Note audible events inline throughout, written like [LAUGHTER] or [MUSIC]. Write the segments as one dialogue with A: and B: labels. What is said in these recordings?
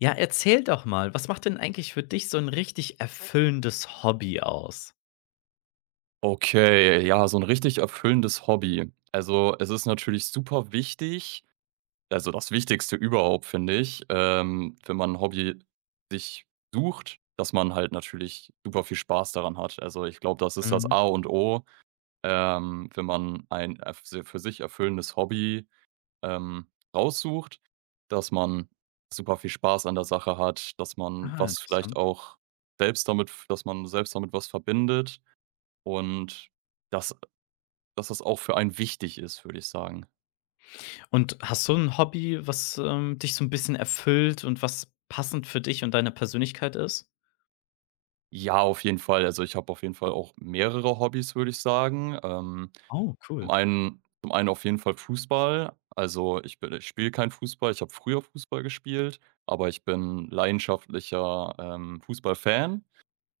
A: Ja, erzähl doch mal, was macht denn eigentlich für dich so ein richtig erfüllendes Hobby aus?
B: Okay, ja, so ein richtig erfüllendes Hobby. Also, es ist natürlich super wichtig, also das Wichtigste überhaupt, finde ich, wenn man 'n Hobby sich sucht, dass man halt natürlich super viel Spaß daran hat. Also, ich glaube, das ist das
A: Mhm.
B: A und O, wenn man ein erf si für sich erfüllendes Hobby, ähm, raussucht, dass man super viel Spaß an der Sache hat, dass man
A: Ah,
B: was vielleicht
A: interessant.
B: auch selbst damit dass man selbst damit was verbindet und das dass das auch für einen wichtig ist, würde ich sagen.
A: Und hast du ein Hobby, was, dich so ein bisschen erfüllt und was passend für dich und deine Persönlichkeit ist?
B: Ja, auf jeden Fall. Also, ich habe auf jeden Fall auch mehrere Hobbys, würde ich sagen.
A: Oh, cool.
B: Zum einen auf jeden Fall Fußball. Also, ich spiele kein Fußball. Ich habe früher Fußball gespielt, aber ich bin leidenschaftlicher, Fußballfan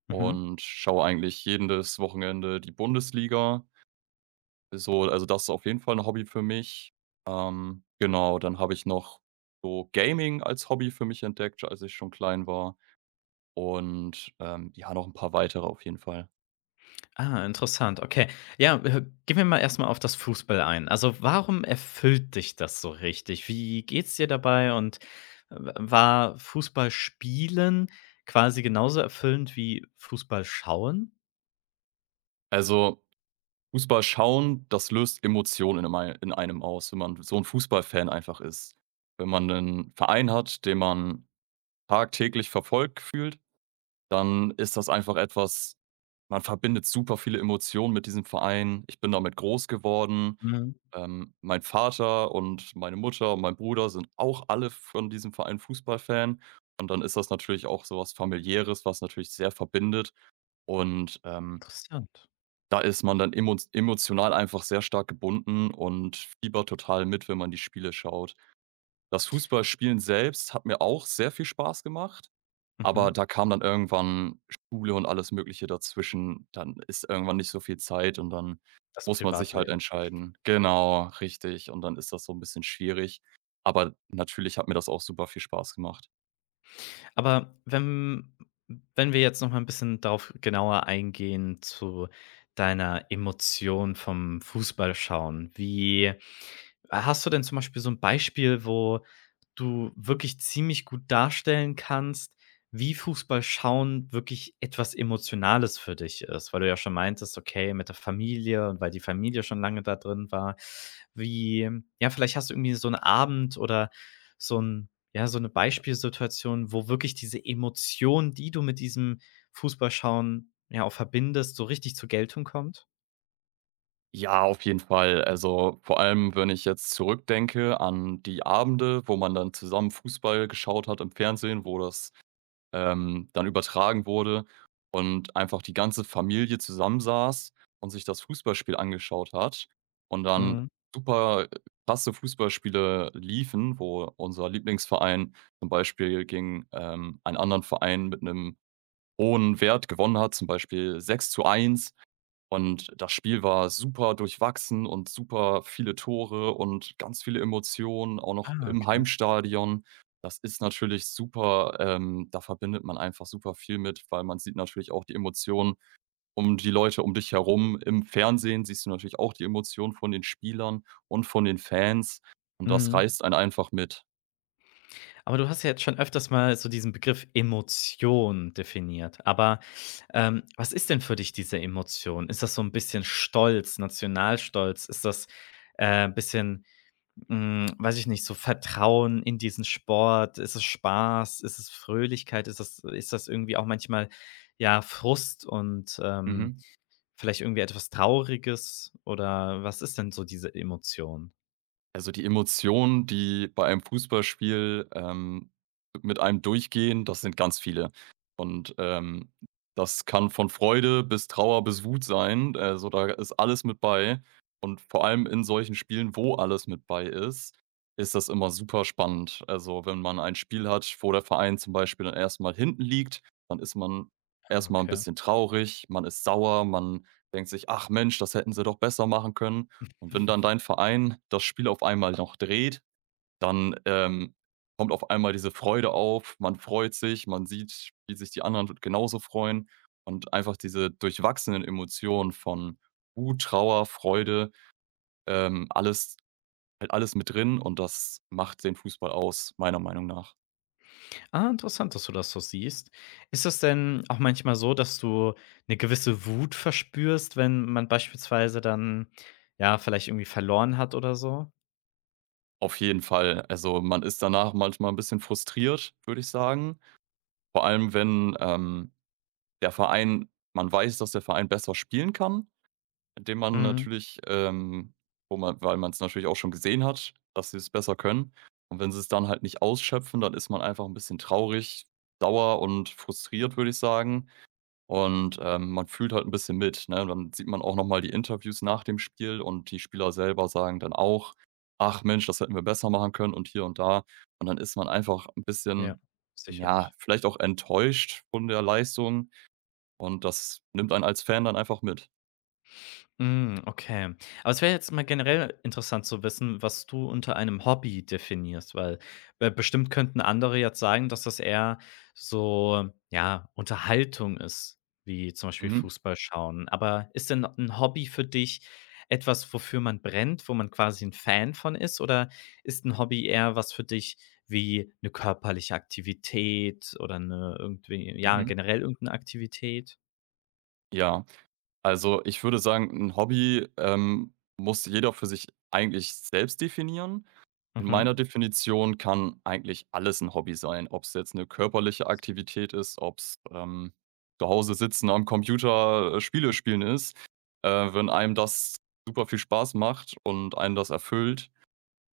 A: Mhm.
B: und schaue eigentlich jedes Wochenende die Bundesliga. So, also, das ist auf jeden Fall ein Hobby für mich. Genau, dann habe ich noch so Gaming als Hobby für mich entdeckt, als ich schon klein war. Und, ja, noch ein paar weitere auf jeden Fall.
A: Ah, interessant, okay. Ja, gehen wir mal erst mal auf das Fußball ein. Also, warum erfüllt dich das so richtig? Wie geht's dir dabei und w war Fußball spielen quasi genauso erfüllend wie Fußball schauen?
B: Also, Fußball schauen, das löst Emotionen in mei in einem aus, wenn man so ein Fußballfan einfach ist. Wenn man einen Verein hat, den man tagtäglich verfolgt, fühlt, dann ist das einfach etwas, man verbindet super viele Emotionen mit diesem Verein. Ich bin damit groß geworden. Mein Vater und meine Mutter und mein Bruder sind auch alle von diesem Verein Fußballfan. Und dann ist das natürlich auch so was Familiäres, was natürlich sehr verbindet. Und,
A: Interessant.
B: da ist man dann emotional einfach sehr stark gebunden und fiebert total mit, wenn man die Spiele schaut. Das Fußballspielen selbst hat mir auch sehr viel Spaß gemacht, aber
A: Mhm.
B: da kam dann irgendwann Schule und alles Mögliche dazwischen. Dann ist irgendwann nicht so viel Zeit und dann
A: Das
B: muss man sich halt
A: Privatleben.
B: entscheiden. Genau, richtig. Und dann ist das so ein bisschen schwierig. Aber natürlich hat mir das auch super viel Spaß gemacht.
A: Aber wenn wir jetzt noch mal ein bisschen darauf genauer eingehen zu deiner Emotion vom Fußballschauen. Wie hast du denn zum Beispiel so ein Beispiel, wo du wirklich ziemlich gut darstellen kannst, wie Fußball schauen wirklich etwas Emotionales für dich ist, weil du ja schon meintest, okay, mit der Familie und weil die Familie schon lange da drin war. Wie ja, vielleicht hast du irgendwie so einen Abend oder so ein, ja, so eine Beispielsituation, wo wirklich diese Emotion, die du mit diesem Fußballschauen, ja, auch verbindest, so richtig zur Geltung kommt?
B: Ja, auf jeden Fall. Also, vor allem, wenn ich jetzt zurückdenke an die Abende, wo man dann zusammen Fußball geschaut hat im Fernsehen, wo das, dann übertragen wurde und einfach die ganze Familie zusammensaß und sich das Fußballspiel angeschaut hat und dann
A: Mhm.
B: super krasse Fußballspiele liefen, wo unser Lieblingsverein zum Beispiel gegen, einen anderen Verein mit einem hohen Wert gewonnen hat, zum Beispiel 6:1. Und das Spiel war super durchwachsen und super viele Tore und ganz viele Emotionen, auch noch
A: Ah,
B: im
A: okay.
B: Heimstadion. Das ist natürlich super, da verbindet man einfach super viel mit, weil man sieht natürlich auch die Emotionen um die Leute um dich herum. Im Fernsehen siehst du natürlich auch die Emotionen von den Spielern und von den Fans und das
A: Mhm.
B: reißt einen einfach mit.
A: Aber du hast ja jetzt schon öfters mal so diesen Begriff Emotion definiert. Aber, was ist denn für dich diese Emotion? Ist das so ein bisschen Stolz, Nationalstolz? Ist das, ein bisschen, hm, weiß ich nicht, so Vertrauen in diesen Sport? Ist es Spaß? Ist es Fröhlichkeit? Ist das irgendwie auch manchmal, ja, Frust und,
B: Mhm.
A: vielleicht irgendwie etwas Trauriges? Oder was ist denn so diese Emotion?
B: Also, die Emotionen, die bei einem Fußballspiel, mit einem durchgehen, das sind ganz viele. Und, das kann von Freude bis Trauer bis Wut sein. Also, da ist alles mit bei. Und vor allem in solchen Spielen, wo alles mit bei ist, ist das immer super spannend. Also, wenn man ein Spiel hat, wo der Verein zum Beispiel dann erst mal hinten liegt, dann ist man erst mal 'n
A: Okay.
B: bisschen traurig, man ist sauer, man denkt sich: „Ach Mensch, das hätten sie doch besser machen können.“ Und wenn dann dein Verein das Spiel auf einmal noch dreht, dann, kommt auf einmal diese Freude auf. Man freut sich, man sieht, wie sich die anderen genauso freuen und einfach diese durchwachsenen Emotionen von Wut, Trauer, Freude, alles halt alles mit drin und das macht den Fußball aus, meiner Meinung nach.
A: Ah, interessant, dass du das so siehst. Ist es denn auch manchmal so, dass du eine gewisse Wut verspürst, wenn man beispielsweise dann, ja, vielleicht irgendwie verloren hat oder so?
B: Auf jeden Fall. Also, man ist danach manchmal ein bisschen frustriert, würde ich sagen. Vor allem, wenn, der Verein, man weiß, dass der Verein besser spielen kann, den man
A: Mhm.
B: natürlich, wo man, weil man's natürlich auch schon gesehen hat, dass sie es besser können. Und wenn sie es dann halt nicht ausschöpfen, dann ist man einfach ein bisschen traurig, sauer und frustriert, würde ich sagen. Und, man fühlt halt ein bisschen mit, ne? Dann sieht man auch noch mal die Interviews nach dem Spiel und die Spieler selber sagen dann auch: „Ach Mensch, das hätten wir besser machen können und hier und da.“ Und dann ist man einfach ein
A: Ja,
B: bisschen, ja,
A: sicherlich.
B: vielleicht auch enttäuscht von der Leistung und das nimmt einen als Fan dann einfach mit.
A: Hm, okay. Aber es wäre jetzt mal generell interessant zu wissen, was du unter einem Hobby definierst, weil, bestimmt könnten andere jetzt sagen, dass das eher so, ja, Unterhaltung ist, wie zum Beispiel
B: Mhm,
A: Fußball schauen. Aber ist denn ein Hobby für dich etwas, wofür man brennt, wo man quasi ein Fan von ist? Oder ist ein Hobby eher was für dich wie eine körperliche Aktivität oder eine irgendwie ja,
B: mhm.
A: generell irgendeine Aktivität?
B: Ja, also ich würde sagen, ein Hobby, muss jeder für sich eigentlich selbst definieren. In
A: Mhm.
B: meiner Definition kann eigentlich alles ein Hobby sein, ob es jetzt eine körperliche Aktivität ist, ob's, zu Hause sitzen am Computer, Spiele spielen ist. Wenn einem das super viel Spaß macht und einem das erfüllt,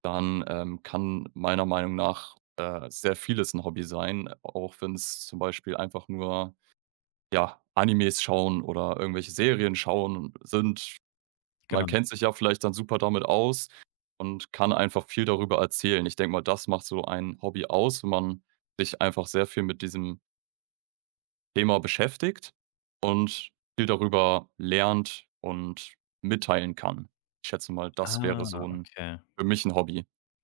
B: dann, kann meiner Meinung nach, sehr vieles ein Hobby sein, auch wenn es zum Beispiel einfach nur, ja, Animes schauen oder irgendwelche Serien schauen sind. Man
A: Genau.
B: kennt sich ja vielleicht dann super damit aus und kann einfach viel darüber erzählen. Ich denke mal, das macht so ein Hobby aus, wenn man sich einfach sehr viel mit diesem Thema beschäftigt und viel darüber lernt und mitteilen kann. Ich schätze mal, das wäre so
A: Ah,
B: 'n
A: okay.
B: für mich ein Hobby. [LAUGHS]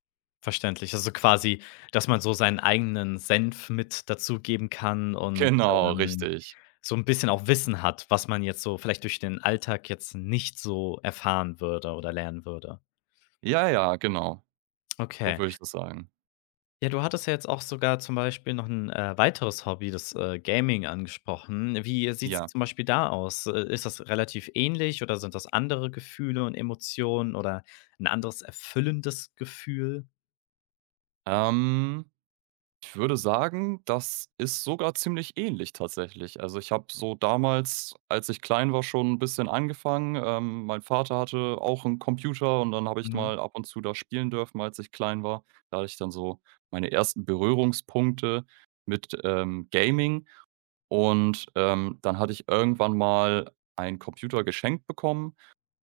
A: Verständlich. Also, quasi, dass man so seinen eigenen Senf mit dazugeben kann und,
B: Genau,
A: ähm,
B: richtig.
A: so ein bisschen auch Wissen hat, was man jetzt so vielleicht durch den Alltag jetzt nicht so erfahren würde oder lernen würde.
B: Ja, ja, genau. So
A: Okay.
B: würde ich das sagen.
A: Ja, du hattest ja jetzt auch sogar zum Beispiel noch ein weiteres Hobby, das, Gaming angesprochen. Wie sieht es
B: Ja.
A: zum Beispiel da aus? Ist das relativ ähnlich oder sind das andere Gefühle und Emotionen oder ein anderes erfüllendes Gefühl?
B: Ähm Ich würde sagen, das ist sogar ziemlich ähnlich tatsächlich. Also, ich habe so damals, als ich klein war, schon ein bisschen angefangen. Mein Vater hatte auch einen Computer und dann habe ich
A: Mhm.
B: mal ab und zu da spielen dürfen, als ich klein war. Da hatte ich dann so meine ersten Berührungspunkte mit, Gaming und, dann hatte ich irgendwann mal einen Computer geschenkt bekommen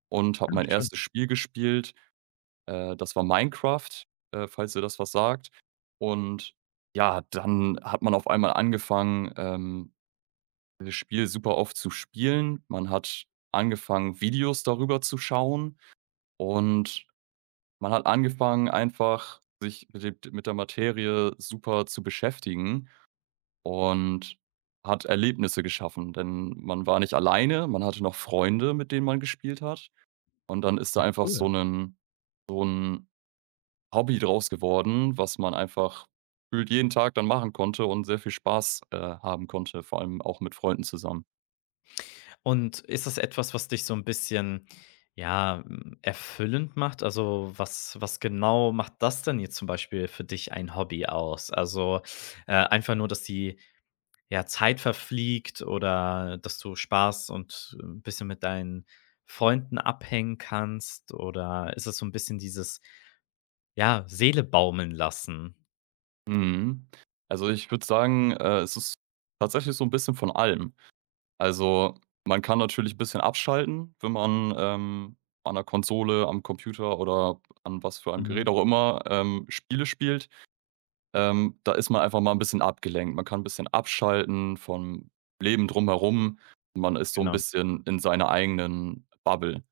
B: und habe
A: Ah,
B: mein
A: schön.
B: erstes Spiel gespielt. Das war Minecraft, falls dir das was sagt. Und ja, dann hat man auf einmal angefangen, dieses Spiel super oft zu spielen. Man hat angefangen, Videos darüber zu schauen und man hat angefangen, einfach sich mit der Materie super zu beschäftigen und hat Erlebnisse geschaffen, denn man war nicht alleine, man hatte noch Freunde, mit denen man gespielt hat. Und dann ist da
A: Ja,
B: einfach
A: cool.
B: so ein Hobby draus geworden, was man einfach gefühlt jeden Tag dann machen konnte und sehr viel Spaß, haben konnte, vor allem auch mit Freunden zusammen.
A: Und ist das etwas, was dich so ein bisschen, ja, hm, erfüllend macht? Also, was genau macht das denn jetzt zum Beispiel für dich ein Hobby aus? Also, einfach nur, dass die, ja, Zeit verfliegt oder dass du Spaß und ein bisschen mit deinen Freunden abhängen kannst oder ist es so ein bisschen dieses, ja, Seele baumeln lassen?
B: Mhm. Also, ich würde sagen, es ist tatsächlich so ein bisschen von allem. Also, man kann natürlich ein bisschen abschalten, wenn man, an der Konsole, am Computer oder an was für einem
A: Mhm,
B: Gerät auch immer, Spiele spielt. Da ist man einfach mal ein bisschen abgelenkt. Man kann ein bisschen abschalten vom Leben drumherum. Man ist so ein
A: genau.
B: bisschen in seiner eigenen Bubble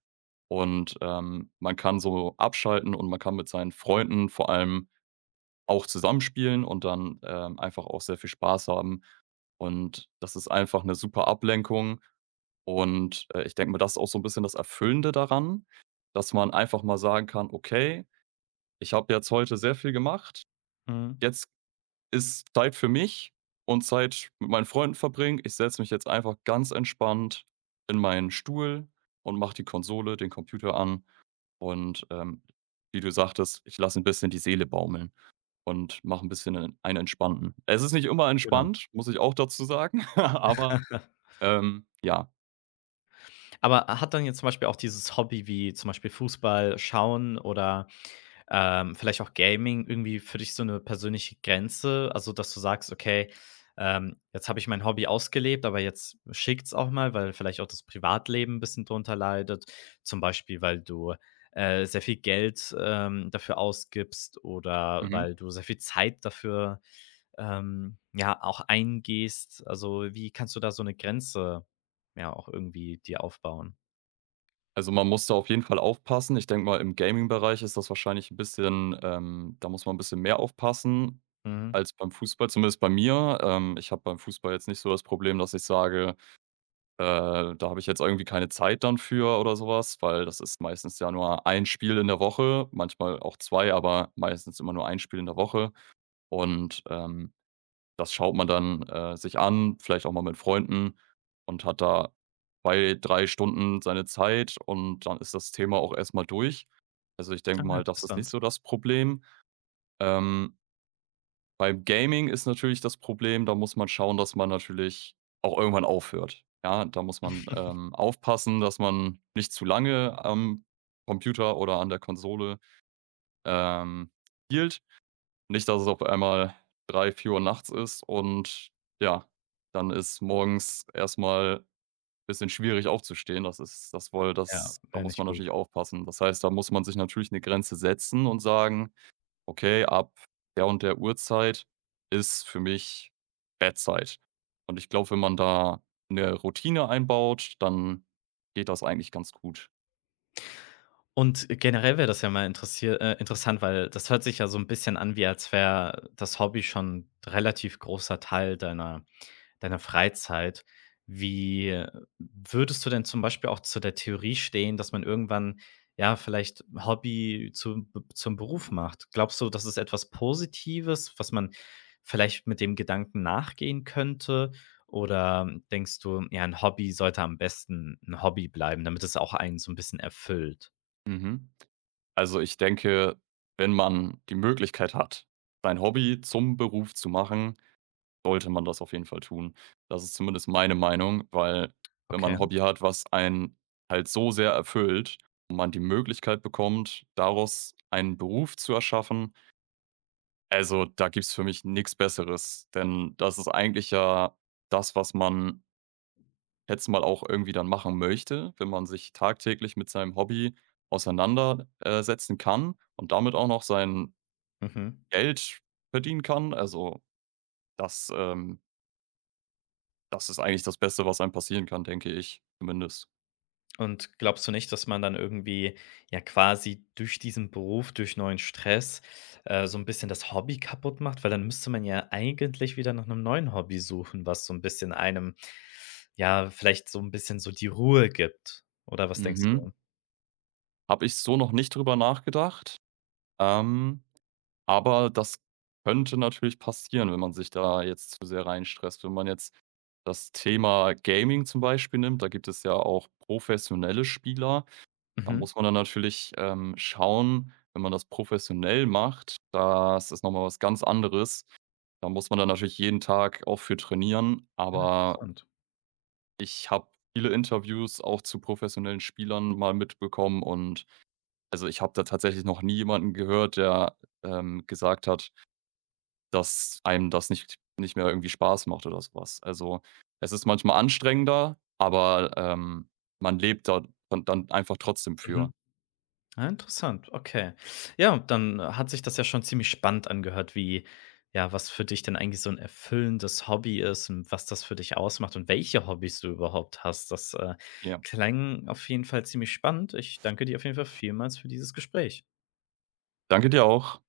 B: und, man kann so abschalten und man kann mit seinen Freunden vor allem auch zusammenspielen und dann, einfach auch sehr viel Spaß haben. Und das ist einfach eine super Ablenkung und, ich denke mal, das ist auch so ein bisschen das Erfüllende daran, dass man einfach mal sagen kann: „Okay, ich habe jetzt heute sehr viel gemacht.
A: Mhm,
B: Jetzt ist Zeit für mich und Zeit mit meinen Freunden verbringen. Ich setze mich jetzt einfach ganz entspannt in meinen Stuhl und mache die Konsole, den Computer an und, wie du sagtest, ich lasse ein bisschen die Seele baumeln und mache ein bisschen 'nen einen entspannten. Es ist nicht immer
A: genau.
B: entspannt, muss ich auch dazu sagen, [LAUGHS] aber,
A: [LAUGHS]
B: ja.
A: Aber hat dann jetzt zum Beispiel auch dieses Hobby wie zum Beispiel Fußball schauen oder ähm, vielleicht auch Gaming irgendwie für dich so eine persönliche Grenze? Also, dass du sagst: „Okay, jetzt habe ich mein Hobby ausgelebt, aber jetzt schickt's auch mal“, weil vielleicht auch das Privatleben 'n bisschen drunter leidet, zum Beispiel, weil du, sehr viel Geld, dafür ausgibst oder
B: Mhm.
A: weil du sehr viel Zeit dafür, ja, auch eingehst. Also, wie kannst du da so eine Grenze, ja, auch irgendwie dir aufbauen?
B: Also, man muss da auf jeden Fall aufpassen. Ich denke mal, im Gaming-Bereich ist das wahrscheinlich ein bisschen, da muss man ein bisschen mehr aufpassen
A: Mhm.
B: als beim Fußball, zumindest bei mir. Ich habe beim Fußball jetzt nicht so das Problem, dass ich sage, äh, da habe ich jetzt irgendwie keine Zeit dann für oder sowas, weil das ist meistens ja nur ein Spiel in der Woche, manchmal auch 2, aber meistens immer nur ein Spiel in der Woche. Und, das schaut man dann, sich an, vielleicht auch mal mit Freunden und hat da 2, 3 Stunden seine Zeit und dann ist das Thema auch erst mal durch. Also, ich
A: Ah,
B: denke mal, das ist nicht
A: interessant.
B: so das Problem. Ähm, beim Gaming ist natürlich das Problem, da muss man schauen, dass man natürlich auch irgendwann aufhört. Ja, da muss man,
A: [LAUGHS]
B: aufpassen, dass man nicht zu lange am Computer oder an der Konsole, ähm, spielt. Nicht, dass es auf einmal drei, vier Uhr nachts ist und ja, dann ist morgens erst mal bisschen schwierig aufzustehen. Das ist das, wohl
A: Ja,
B: das, da
A: wäre
B: muss
A: nicht
B: man
A: gut.
B: natürlich aufpassen. Das heißt, da muss man sich natürlich eine Grenze setzen und sagen: „Okay, ab der und der Uhrzeit ist für mich Bettzeit.“ Und ich glaube, wenn man da eine Routine einbaut, dann geht das eigentlich ganz gut.
A: Und generell wäre das ja mal interessier interessant, weil das hört sich ja so ein bisschen an, wie als wäre das Hobby schon ein relativ großer Teil deiner Freizeit. Wie würdest du denn zum Beispiel auch zu der Theorie stehen, dass man irgendwann, ja, vielleicht Hobby zum Beruf macht? Glaubst du, das ist etwas Positives, was man vielleicht mit dem Gedanken nachgehen könnte? Oder denkst du, ja, ein Hobby sollte am besten ein Hobby bleiben, damit es auch einen so ein bisschen erfüllt?
B: Mhm. Also, ich denke, wenn man die Möglichkeit hat, sein Hobby zum Beruf zu machen, sollte man das auf jeden Fall tun. Das ist zumindest meine Meinung, weil, wenn man
A: Okay.
B: ein Hobby hat, was einen halt so sehr erfüllt und man die Möglichkeit bekommt, daraus einen Beruf zu erschaffen, also, da gibt's für mich nichts Besseres, denn das ist eigentlich ja das, was man jetzt mal auch irgendwie dann machen möchte, wenn man sich tagtäglich mit seinem Hobby auseinandersetzen kann und damit auch noch sein
A: Mhm.
B: Geld verdienen kann. Also, das, ähm das ist eigentlich das Beste, was einem passieren kann, denke ich zumindest.
A: Und glaubst du nicht, dass man dann irgendwie ja quasi durch diesen Beruf, durch neuen Stress, so ein bisschen das Hobby kaputt macht? Weil dann müsste man ja eigentlich wieder nach einem neuen Hobby suchen, was so ein bisschen einem ja, vielleicht so ein bisschen so die Ruhe gibt. Oder was denkst
B: Mhm.
A: du?
B: Habe ich so noch nicht drüber nachgedacht, ähm, aber das könnte natürlich passieren, wenn man sich da jetzt zu sehr reinstresst. Wenn man jetzt das Thema Gaming zum Beispiel nimmt, da gibt es ja auch professionelle Spieler. Da
A: Mhm.
B: muss man dann natürlich, schauen, wenn man das professionell macht, das ist nochmal was ganz anderes. Da muss man dann natürlich jeden Tag auch für trainieren, aber
A: Interessant.
B: ich habe viele Interviews auch zu professionellen Spielern mal mitbekommen und, also, ich habe da tatsächlich noch nie jemanden gehört, der, gesagt hat, dass einem das nicht mehr irgendwie Spaß macht oder so was. Also, es ist manchmal anstrengender, aber, man lebt da dann einfach trotzdem
A: Mhm.
B: für.
A: Ah, interessant, okay. Ja, und dann hat sich das ja schon ziemlich spannend angehört, wie ja, was für dich denn eigentlich so ein erfüllendes Hobby ist und was das für dich ausmacht und welche Hobbys du überhaupt hast. Das,
B: Ja.
A: klang auf jeden Fall ziemlich spannend. Ich danke dir auf jeden Fall vielmals für dieses Gespräch.
B: Danke dir auch.